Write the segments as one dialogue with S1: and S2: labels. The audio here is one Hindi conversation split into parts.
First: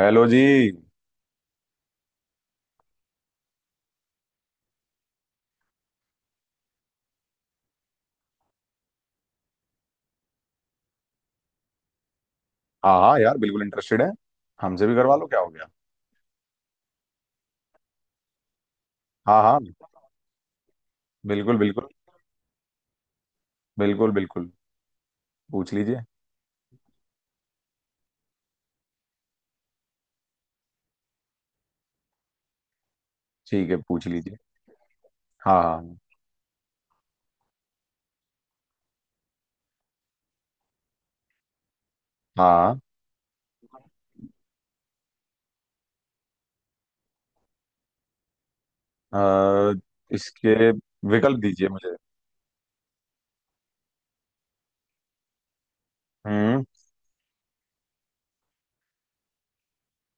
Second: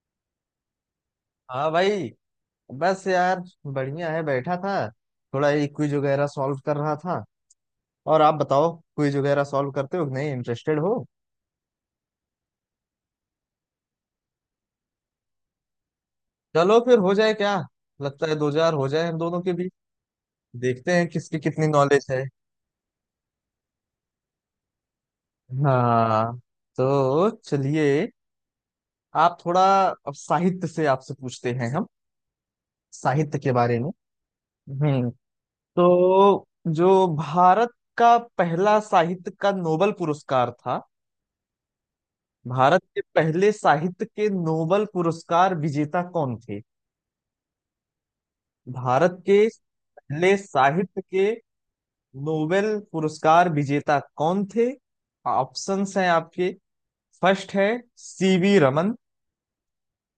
S1: हेलो जी।
S2: हाँ भाई। बस यार, बढ़िया है, बैठा था। थोड़ा ये क्विज वगैरह सॉल्व कर रहा था। और आप बताओ, क्विज वगैरह सॉल्व करते हो कि नहीं, इंटरेस्टेड हो?
S1: हाँ हाँ यार, बिल्कुल इंटरेस्टेड है। हमसे भी करवा लो, क्या हो गया।
S2: चलो फिर हो जाए क्या। लगता है 2000 हो जाए हम दोनों
S1: हाँ
S2: के
S1: हाँ।
S2: बीच। देखते हैं किसकी
S1: बिल्कुल
S2: कितनी
S1: बिल्कुल।
S2: नॉलेज है।
S1: बिल्कुल बिल्कुल। पूछ लीजिए।
S2: हाँ, तो चलिए। आप थोड़ा अब साहित्य से आपसे पूछते हैं हम, साहित्य के
S1: ठीक है,
S2: बारे में।
S1: पूछ लीजिए।
S2: हम्म।
S1: हाँ हाँ
S2: तो जो भारत का पहला साहित्य का नोबल पुरस्कार था,
S1: हाँ।
S2: भारत के पहले साहित्य के नोबेल पुरस्कार विजेता कौन थे? भारत के
S1: हाँ,
S2: पहले
S1: इसके
S2: साहित्य के
S1: विकल्प दीजिए मुझे।
S2: नोबेल पुरस्कार विजेता कौन थे? ऑप्शंस हैं आपके।
S1: हम्म।
S2: फर्स्ट है सीवी रमन।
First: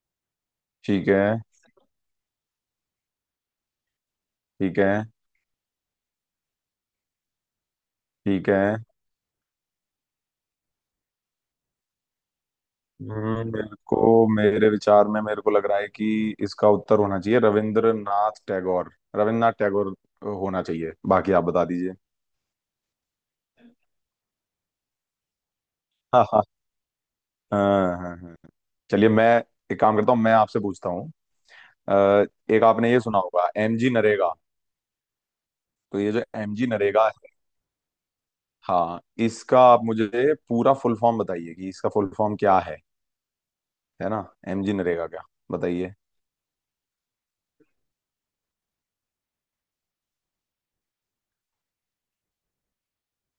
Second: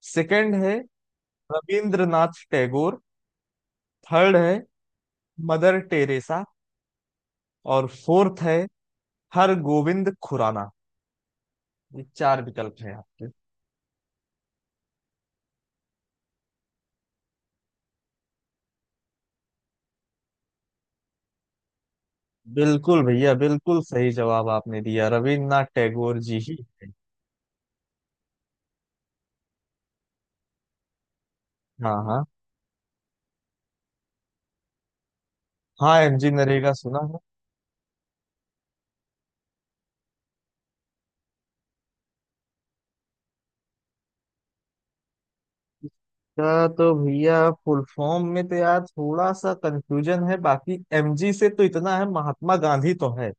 S2: सेकंड है
S1: ठीक है।
S2: रविंद्रनाथ टैगोर। थर्ड है
S1: ठीक है।
S2: Mother Teresa. और फोर्थ
S1: ठीक
S2: है
S1: है।
S2: हर गोविंद खुराना। ये चार विकल्प हैं आपके।
S1: मेरे को, मेरे विचार में, मेरे को लग रहा है कि इसका उत्तर होना चाहिए रविंद्रनाथ टैगोर। रविंद्रनाथ टैगोर होना चाहिए, बाकी आप बता दीजिए।
S2: बिल्कुल भैया, बिल्कुल सही जवाब आपने दिया, रविन्द्रनाथ टैगोर
S1: हाँ
S2: जी
S1: हाँ।
S2: ही थे।
S1: हाँ हाँ हाँ। चलिए, मैं एक काम करता हूँ, मैं आपसे पूछता हूँ।
S2: हाँ, हाँ।
S1: अ, एक आपने ये सुना होगा, एमजी नरेगा।
S2: हाँ,
S1: तो ये जो
S2: एमजी
S1: एमजी
S2: नरेगा सुना
S1: नरेगा
S2: है।
S1: है, हाँ, इसका आप मुझे पूरा फुल फॉर्म बताइए कि इसका फुल फॉर्म क्या है ना। एमजी नरेगा क्या, बताइए।
S2: का तो भैया फुल फॉर्म में तो यार थोड़ा सा कंफ्यूजन है, बाकी एमजी से तो इतना है, महात्मा गांधी तो है।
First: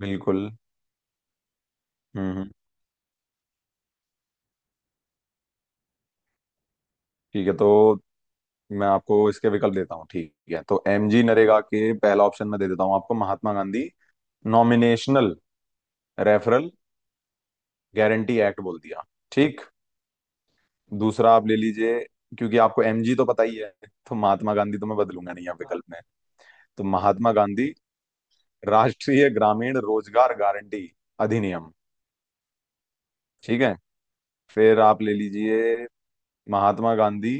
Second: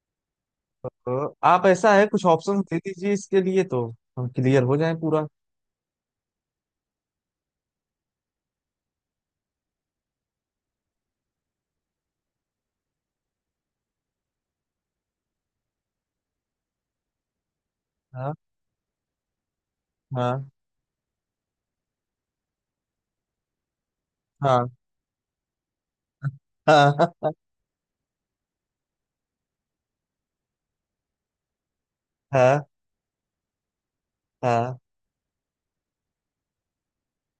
S1: बिल्कुल।
S2: तो आप ऐसा है कुछ
S1: हम्म हम्म,
S2: ऑप्शन दे दीजिए इसके लिए, तो हम क्लियर हो जाए पूरा।
S1: ठीक है तो मैं आपको इसके विकल्प देता हूँ। ठीक है तो एमजी नरेगा के पहला ऑप्शन मैं दे देता हूँ आपको, महात्मा गांधी नॉमिनेशनल रेफरल
S2: हाँ।
S1: गारंटी एक्ट बोल दिया। ठीक।
S2: हाँ।
S1: दूसरा आप ले लीजिए, क्योंकि आपको एमजी तो पता ही है, तो महात्मा
S2: हाँ।
S1: गांधी तो मैं बदलूंगा नहीं यहाँ विकल्प में। तो
S2: हाँ। हाँ।
S1: महात्मा गांधी राष्ट्रीय ग्रामीण रोजगार गारंटी अधिनियम।
S2: हाँ।
S1: ठीक है,
S2: हाँ।
S1: फिर आप ले लीजिए महात्मा गांधी।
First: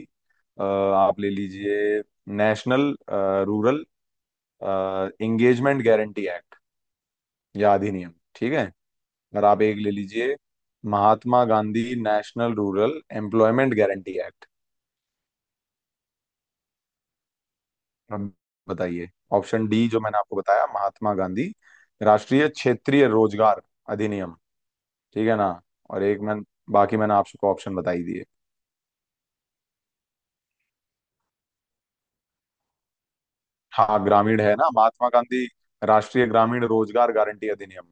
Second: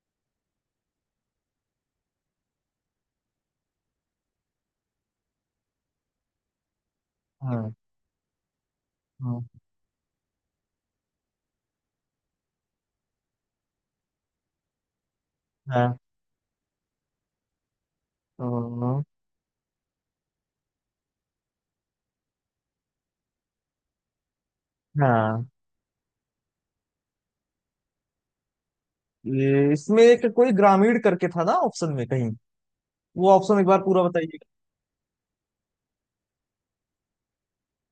S1: आप ले लीजिए national rural engagement guarantee act या
S2: हाँ।
S1: अधिनियम। ठीक है, और आप एक ले लीजिए Mahatma Gandhi national rural employment guarantee act.
S2: हाँ।
S1: अब
S2: हाँ,
S1: बताइए ऑप्शन डी जो मैंने आपको बताया, महात्मा गांधी राष्ट्रीय क्षेत्रीय रोजगार अधिनियम। ठीक है
S2: हाँ।
S1: ना। और एक मैं, बाकी मैंने आपको ऑप्शन बताई दिए।
S2: ये इसमें एक कोई ग्रामीण करके था ना ऑप्शन में कहीं, वो ऑप्शन एक बार पूरा
S1: हाँ
S2: बताइए।
S1: ग्रामीण है ना, महात्मा गांधी राष्ट्रीय ग्रामीण रोजगार गारंटी अधिनियम।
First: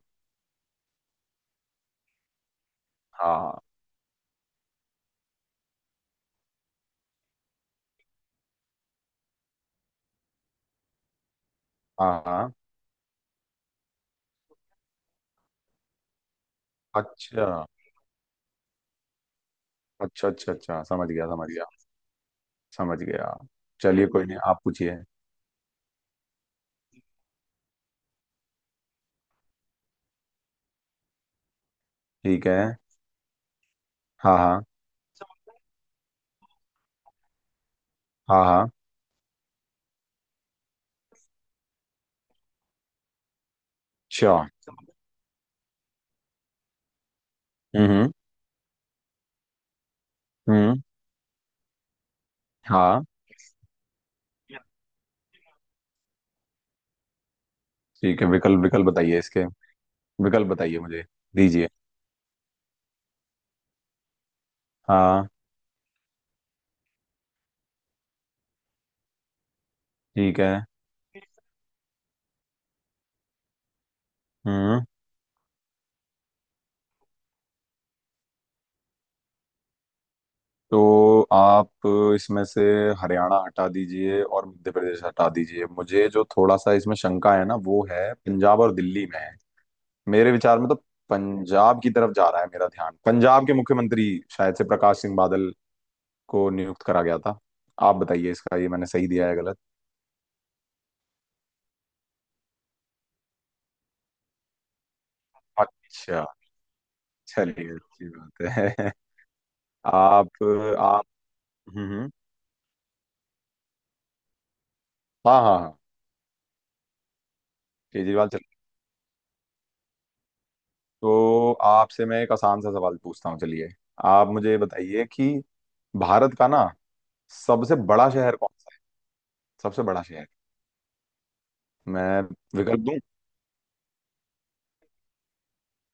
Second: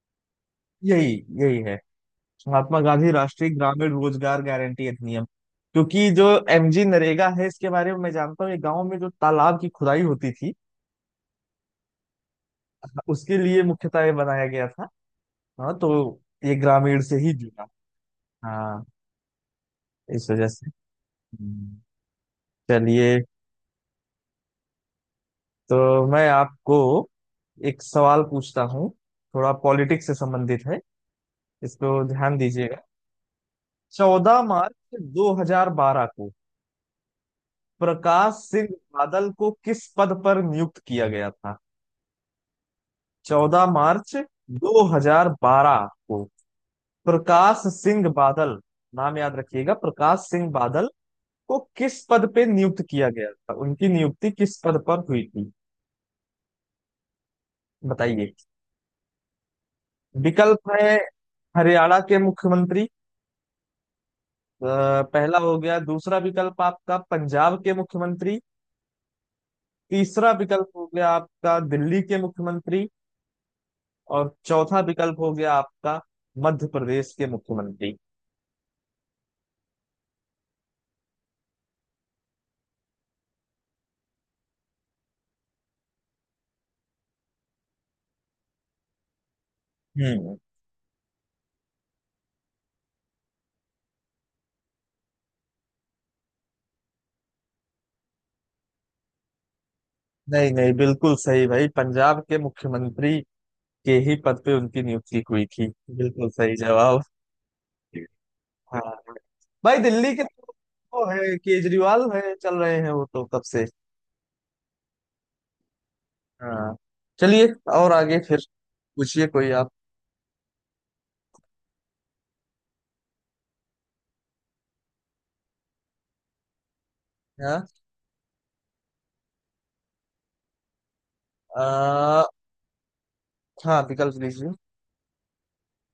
S2: यही, यही है, महात्मा गांधी राष्ट्रीय
S1: हाँ
S2: ग्रामीण रोजगार गारंटी अधिनियम। क्योंकि जो एमजी नरेगा है इसके बारे में मैं जानता हूँ, ये गांव में जो तालाब की खुदाई होती थी,
S1: हाँ हाँ।
S2: उसके लिए मुख्यतः ये बनाया गया था। हाँ, तो ये ग्रामीण से ही
S1: अच्छा
S2: जुड़ा। हाँ,
S1: अच्छा
S2: इस वजह
S1: अच्छा
S2: से।
S1: अच्छा, समझ गया समझ गया।
S2: हम्म।
S1: समझ
S2: चलिए,
S1: गया। चलिए कोई नहीं, आप पूछिए।
S2: तो मैं आपको एक सवाल पूछता हूँ, थोड़ा पॉलिटिक्स से संबंधित है, इसको ध्यान
S1: ठीक है।
S2: दीजिएगा।
S1: हाँ
S2: 14
S1: हाँ।
S2: मार्च 2012 को प्रकाश
S1: हाँ
S2: सिंह
S1: हाँ।
S2: बादल को किस पद पर नियुक्त किया गया था? 14 मार्च
S1: अच्छा। हम्म।
S2: 2012 को प्रकाश सिंह
S1: हम्म
S2: बादल, नाम याद रखिएगा, प्रकाश सिंह
S1: हम्म,
S2: बादल को किस पद पे नियुक्त
S1: हाँ।
S2: किया गया था, उनकी नियुक्ति किस पद पर हुई थी?
S1: ठीक है,
S2: बताइए।
S1: विकल्प विकल्प बताइए इसके। विकल्प
S2: विकल्प
S1: बताइए
S2: है
S1: मुझे। दीजिए।
S2: हरियाणा के मुख्यमंत्री, अ,
S1: हाँ।
S2: पहला हो गया। दूसरा विकल्प आपका पंजाब के मुख्यमंत्री। तीसरा
S1: ठीक है।
S2: विकल्प हो गया आपका दिल्ली के मुख्यमंत्री। और चौथा
S1: हम्म।
S2: विकल्प हो गया आपका मध्य प्रदेश के मुख्यमंत्री।
S1: तो आप इसमें से हरियाणा हटा दीजिए और मध्य प्रदेश हटा दीजिए। मुझे जो थोड़ा सा इसमें शंका है ना, वो है पंजाब और दिल्ली में है। मेरे
S2: हम्म।
S1: विचार में तो पंजाब की तरफ जा रहा है मेरा ध्यान, पंजाब के मुख्यमंत्री शायद से प्रकाश सिंह बादल को नियुक्त करा गया था। आप बताइए इसका, ये मैंने सही दिया है गलत।
S2: नहीं नहीं, बिल्कुल सही भाई, पंजाब के मुख्यमंत्री के ही पद पे उनकी नियुक्ति हुई थी।
S1: अच्छा।
S2: बिल्कुल सही जवाब।
S1: चलिए, अच्छी बात है।
S2: हाँ भाई, दिल्ली के
S1: आप
S2: तो वो
S1: आप।
S2: है
S1: हम्म हम्म,
S2: केजरीवाल है, चल रहे हैं वो तो कब से।
S1: हाँ हाँ हाँ।
S2: हाँ, चलिए। और आगे
S1: केजरीवाल,
S2: फिर
S1: चलिए।
S2: पूछिए कोई आप।
S1: तो आपसे मैं एक आसान सा सवाल पूछता हूँ, चलिए। आप मुझे बताइए कि भारत का ना
S2: हाँ।
S1: सबसे बड़ा शहर कौन सा है? सबसे बड़ा शहर। मैं
S2: आ,
S1: विकल्प दूं।
S2: हाँ, विकल्प दीजिए।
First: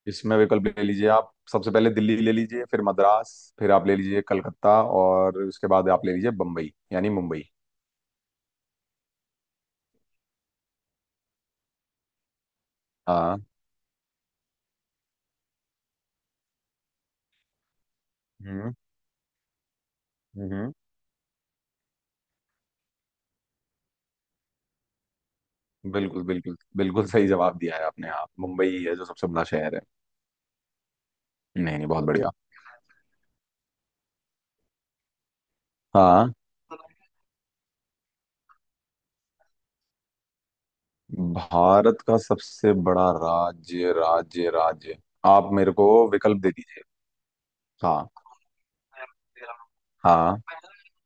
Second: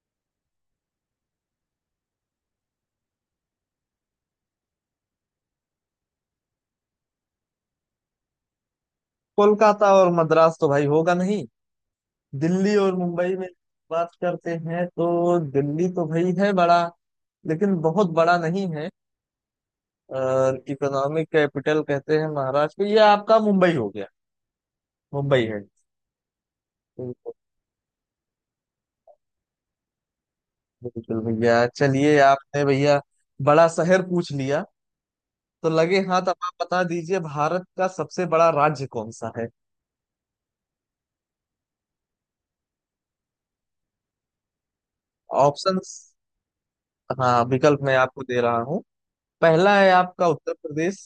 S1: इसमें विकल्प ले लीजिए आप, सबसे पहले दिल्ली ले लीजिए, फिर मद्रास, फिर आप ले लीजिए कलकत्ता, और उसके बाद आप ले लीजिए बम्बई यानी मुंबई।
S2: कोलकाता और मद्रास तो भाई होगा नहीं, दिल्ली और मुंबई
S1: हाँ।
S2: में बात करते हैं। तो दिल्ली तो भाई है बड़ा, लेकिन बहुत बड़ा नहीं
S1: हम्म
S2: है।
S1: हम्म।
S2: इकोनॉमिक कैपिटल कहते हैं महाराष्ट्र को, ये आपका मुंबई हो गया। मुंबई है।
S1: बिल्कुल बिल्कुल बिल्कुल सही
S2: बिल्कुल
S1: जवाब दिया है आपने, हाँ मुंबई ही है जो सबसे बड़ा शहर है।
S2: बिल्कुल
S1: नहीं
S2: भैया।
S1: नहीं, बहुत
S2: चलिए
S1: बढ़िया।
S2: आपने भैया बड़ा शहर पूछ लिया, तो लगे हाथ
S1: हाँ।
S2: अब आप बता दीजिए भारत का सबसे बड़ा राज्य कौन सा है।
S1: भारत का सबसे बड़ा राज्य। राज्य राज्य। आप मेरे को
S2: ऑप्शंस।
S1: विकल्प दे दीजिए।
S2: हाँ, विकल्प मैं
S1: हाँ।
S2: आपको दे रहा हूँ। पहला है आपका
S1: हाँ।
S2: उत्तर प्रदेश।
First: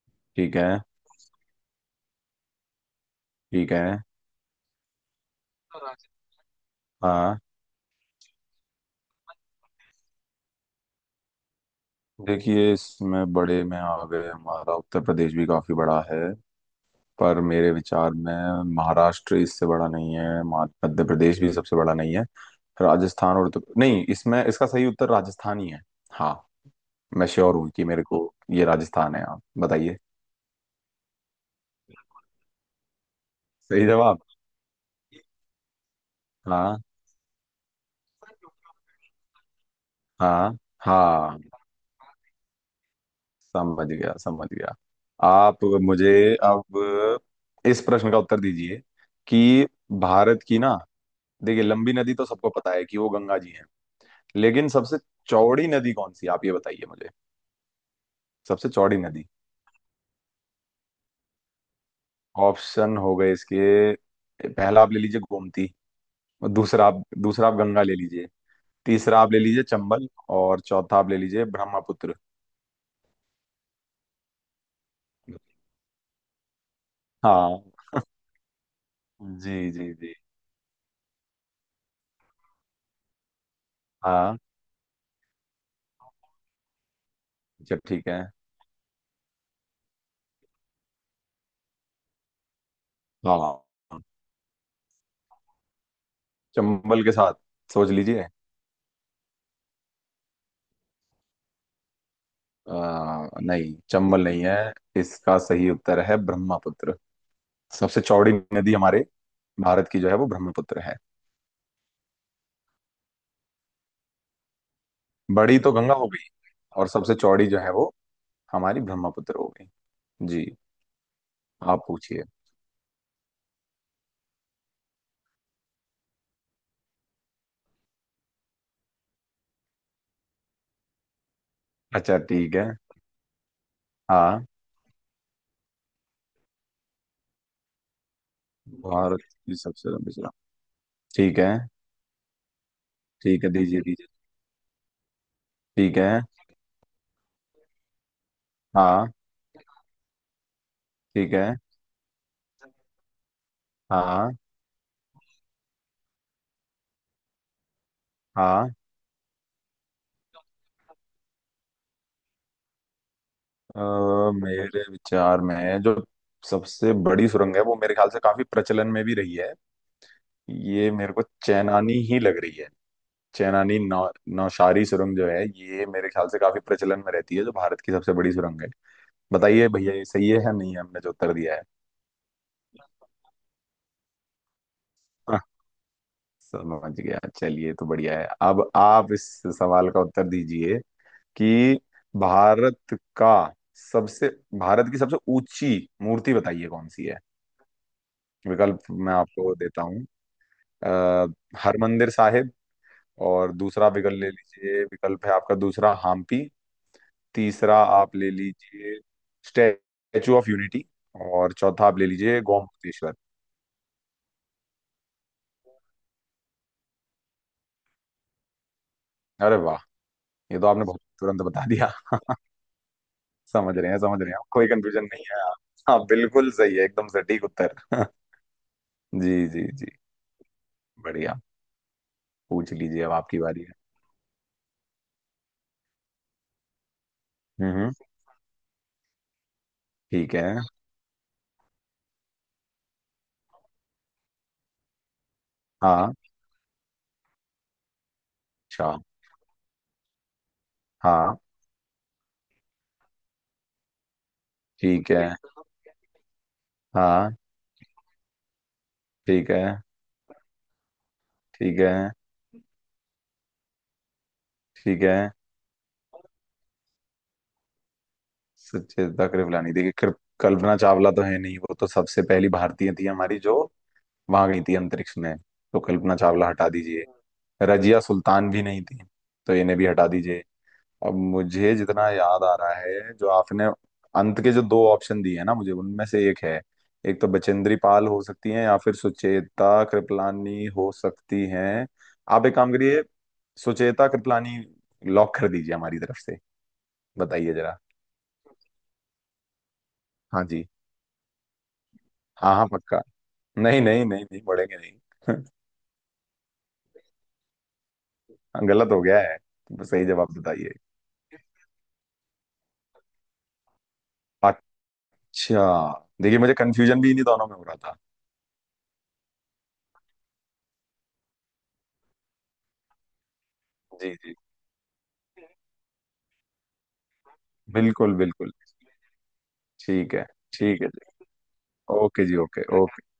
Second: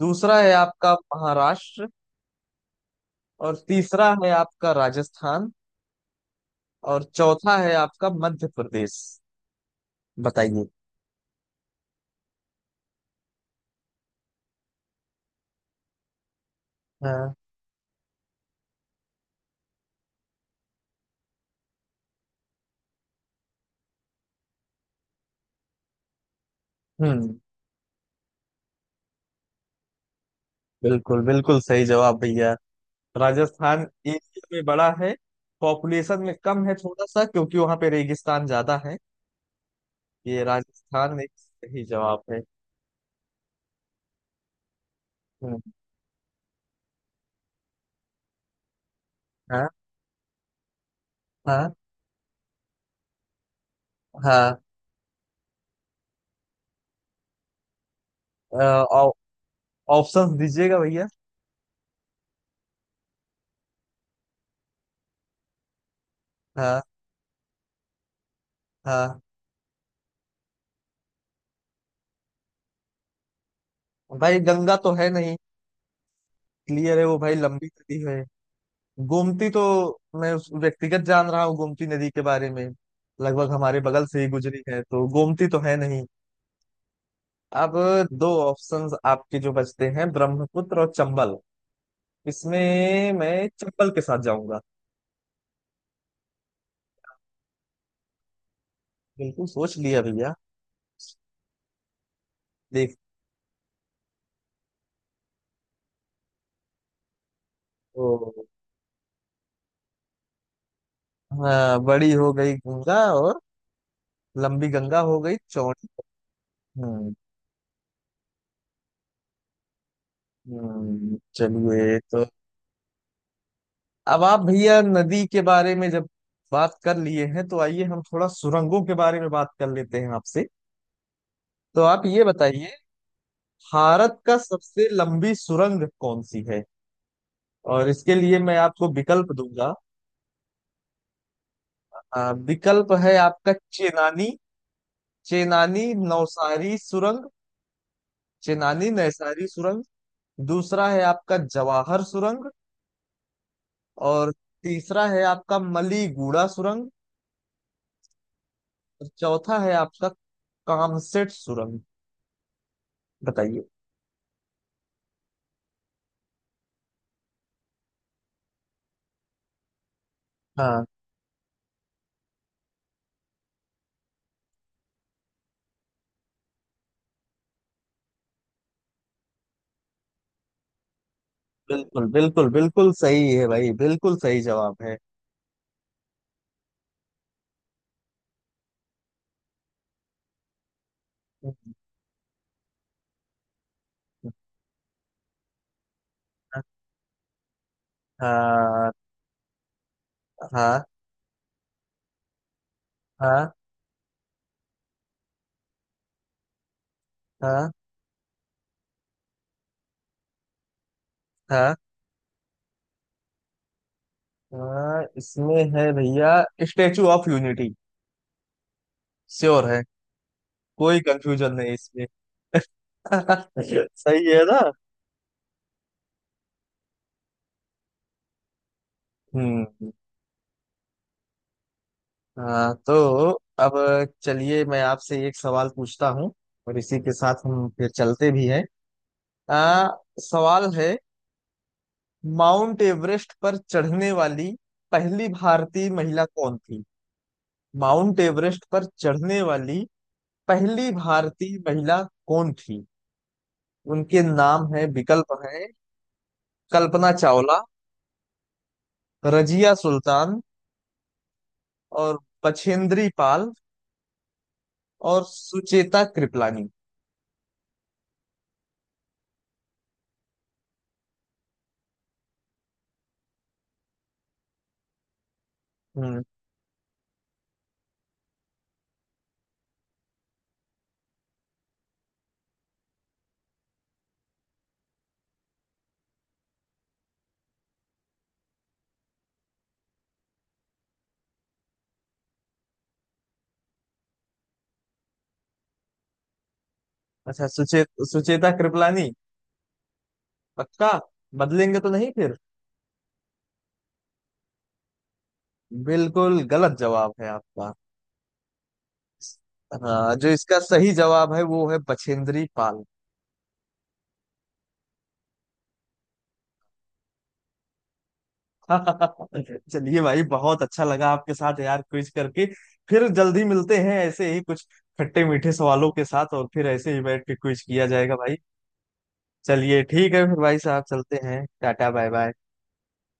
S2: दूसरा है
S1: ठीक है।
S2: आपका महाराष्ट्र। और
S1: ठीक है।
S2: तीसरा है आपका राजस्थान।
S1: राज्य।
S2: और
S1: हाँ।
S2: चौथा है आपका मध्य प्रदेश। बताइए।
S1: देखिए, इसमें बड़े में आ गए, हमारा उत्तर प्रदेश भी काफी बड़ा है,
S2: हाँ।
S1: पर मेरे विचार में महाराष्ट्र इससे बड़ा नहीं है, मध्य प्रदेश भी सबसे बड़ा नहीं है। राजस्थान और उत्तर, नहीं, इसमें इसका सही उत्तर राजस्थान ही है। हाँ, मैं
S2: हम्म।
S1: श्योर हूँ कि मेरे को ये राजस्थान है। आप बताइए।
S2: बिल्कुल बिल्कुल सही जवाब भैया। राजस्थान
S1: सही जवाब।
S2: एशिया में बड़ा है। पॉपुलेशन में कम है
S1: हाँ
S2: थोड़ा सा, क्योंकि वहां पे रेगिस्तान ज्यादा है। ये
S1: हाँ
S2: राजस्थान एक
S1: हाँ।
S2: सही जवाब है।
S1: समझ गया समझ गया।
S2: हम्म।
S1: आप मुझे अब इस प्रश्न का उत्तर दीजिए, कि
S2: हाँ।
S1: भारत की ना, देखिए
S2: हाँ।
S1: लंबी नदी तो सबको पता है कि वो गंगा जी हैं,
S2: हाँ।
S1: लेकिन सबसे चौड़ी नदी कौन सी है? आप ये बताइए मुझे। सबसे चौड़ी नदी।
S2: ऑप्शंस दीजिएगा भैया।
S1: ऑप्शन हो गए इसके, पहला आप ले लीजिए गोमती, और
S2: हाँ।
S1: दूसरा आप गंगा ले लीजिए, तीसरा
S2: हाँ,
S1: आप ले लीजिए चंबल, और चौथा आप ले लीजिए ब्रह्मपुत्र।
S2: भाई गंगा तो है नहीं, क्लियर है, वो भाई
S1: हाँ।
S2: लंबी नदी है। गोमती
S1: जी
S2: तो
S1: जी जी।
S2: मैं उस व्यक्तिगत जान रहा हूँ गोमती नदी के बारे में, लगभग हमारे बगल से ही
S1: हाँ।
S2: गुजरी है, तो गोमती तो है नहीं। अब
S1: अच्छा ठीक है।
S2: दो ऑप्शंस आपके जो बचते हैं ब्रह्मपुत्र और चंबल, इसमें
S1: हाँ
S2: मैं
S1: हाँ,
S2: चंबल
S1: हाँ।
S2: के साथ जाऊंगा।
S1: चंबल के साथ सोच लीजिए।
S2: बिल्कुल सोच लिया भैया, देख।
S1: नहीं, चंबल नहीं है। इसका सही उत्तर है ब्रह्मपुत्र। सबसे चौड़ी
S2: तो
S1: नदी हमारे भारत की जो है वो ब्रह्मपुत्र है।
S2: हाँ, बड़ी हो गई गंगा, और लंबी गंगा हो गई
S1: बड़ी तो
S2: चौड़ी।
S1: गंगा हो गई, और
S2: हम्म।
S1: सबसे चौड़ी जो है वो हमारी ब्रह्मपुत्र हो गई। जी। आप
S2: चलिए।
S1: पूछिए।
S2: तो अब आप भैया नदी के बारे में जब बात कर लिए हैं, तो आइए हम थोड़ा सुरंगों के बारे में बात कर लेते हैं आपसे। तो आप
S1: अच्छा
S2: ये
S1: ठीक है।
S2: बताइए, भारत का
S1: हाँ,
S2: सबसे लंबी सुरंग कौन सी है, और इसके लिए मैं आपको
S1: भारत
S2: विकल्प
S1: की
S2: दूंगा।
S1: सबसे लंबी सुरंग। ठीक है।
S2: विकल्प है
S1: ठीक है,
S2: आपका
S1: दीजिए दीजिए।
S2: चेनानी, चेनानी
S1: ठीक है।
S2: नौसारी सुरंग, चेनानी
S1: हाँ।
S2: नैसारी सुरंग। दूसरा है
S1: ठीक
S2: आपका
S1: है।
S2: जवाहर सुरंग। और
S1: हाँ।
S2: तीसरा है आपका मलीगुड़ा सुरंग।
S1: हाँ।
S2: और चौथा है आपका कामसेट सुरंग। बताइए।
S1: अ, मेरे विचार में जो सबसे बड़ी सुरंग है वो मेरे ख्याल से काफी प्रचलन में भी रही है।
S2: हाँ,
S1: ये मेरे को चेनानी ही लग रही है। चेनानी नौ नौशारी सुरंग जो है ये मेरे ख्याल से काफी प्रचलन में रहती है, जो भारत की सबसे बड़ी सुरंग है। बताइए भैया ये सही है या नहीं है हमने जो उत्तर दिया है।
S2: बिल्कुल बिल्कुल बिल्कुल सही है भाई, बिल्कुल सही जवाब है।
S1: हाँ, समझ गया। चलिए तो बढ़िया है। अब आप इस सवाल का उत्तर दीजिए कि भारत का सबसे भारत की सबसे ऊंची मूर्ति बताइए कौन सी है। विकल्प
S2: हाँ।
S1: मैं आपको देता हूँ।
S2: हाँ।
S1: अः हरमंदिर साहिब।
S2: हाँ।
S1: और दूसरा विकल्प ले लीजिए, विकल्प है आपका दूसरा हम्पी।
S2: हाँ।
S1: तीसरा आप ले लीजिए स्टैचू ऑफ यूनिटी। और
S2: हाँ।
S1: चौथा आप ले लीजिए गोमतेश्वर।
S2: हाँ, इसमें है भैया, स्टेचू ऑफ यूनिटी,
S1: अरे
S2: श्योर
S1: वाह,
S2: है।
S1: ये तो आपने
S2: कोई
S1: बहुत तुरंत
S2: कंफ्यूजन
S1: बता
S2: नहीं
S1: दिया।
S2: इसमें।
S1: समझ रहे हैं समझ
S2: सही
S1: रहे हैं,
S2: है ना?
S1: कोई कंफ्यूजन नहीं है आप। हाँ बिल्कुल सही है, एकदम सटीक उत्तर। जी जी जी।
S2: हम्म।
S1: बढ़िया। पूछ
S2: हाँ,
S1: लीजिए, अब
S2: तो
S1: आपकी बारी
S2: अब
S1: है।
S2: चलिए मैं आपसे एक सवाल पूछता हूँ, और इसी के साथ हम
S1: हम्म
S2: फिर
S1: हम्म,
S2: चलते भी हैं। आ,
S1: ठीक है।
S2: सवाल है, माउंट एवरेस्ट पर चढ़ने वाली पहली भारतीय
S1: हाँ।
S2: महिला कौन थी? माउंट एवरेस्ट पर
S1: अच्छा।
S2: चढ़ने वाली पहली
S1: हाँ।
S2: भारतीय महिला कौन थी? उनके नाम है,
S1: ठीक है।
S2: विकल्प है कल्पना
S1: हाँ।
S2: चावला,
S1: ठीक
S2: रजिया
S1: है।
S2: सुल्तान,
S1: ठीक है।
S2: और बछेंद्री पाल,
S1: ठीक है।
S2: और सुचेता कृपलानी।
S1: सचेता कृपलानी, देखिए, कल्पना चावला तो है नहीं, वो तो सबसे पहली भारतीय थी हमारी जो वहां गई थी अंतरिक्ष में, तो कल्पना
S2: हम्म।
S1: चावला हटा दीजिए। रजिया सुल्तान भी नहीं थी तो इन्हें भी हटा दीजिए। अब मुझे जितना याद आ रहा है, जो आपने अंत के जो दो ऑप्शन दिए हैं ना, मुझे उनमें से एक है। एक तो बचेंद्री पाल हो सकती हैं या फिर सुचेता कृपलानी हो सकती हैं। आप एक काम करिए, सुचेता कृपलानी लॉक कर दीजिए हमारी तरफ से।
S2: अच्छा,
S1: बताइए जरा।
S2: सुचेता कृपलानी?
S1: हाँ जी।
S2: पक्का? बदलेंगे तो नहीं फिर?
S1: हाँ हाँ, पक्का। नहीं नहीं नहीं नहीं, बढ़ेंगे नहीं।
S2: बिल्कुल गलत जवाब है आपका।
S1: गलत हो गया है तो सही
S2: हाँ, जो
S1: जवाब
S2: इसका
S1: बताइए।
S2: सही जवाब है वो है बछेंद्री पाल।
S1: अच्छा, देखिए, मुझे कंफ्यूजन भी इन्हीं दोनों में हो रहा था।
S2: चलिए भाई, बहुत अच्छा लगा आपके साथ यार क्विज करके। फिर जल्दी मिलते हैं
S1: जी
S2: ऐसे
S1: जी।
S2: ही कुछ खट्टे मीठे सवालों के साथ, और फिर ऐसे ही बैठ के क्विज किया
S1: बिल्कुल
S2: जाएगा भाई।
S1: बिल्कुल।
S2: चलिए ठीक
S1: ठीक है।
S2: है, फिर भाई
S1: ठीक
S2: साहब
S1: है
S2: चलते
S1: जी।
S2: हैं, टाटा बाय
S1: ओके
S2: बाय।
S1: जी। Okay okay.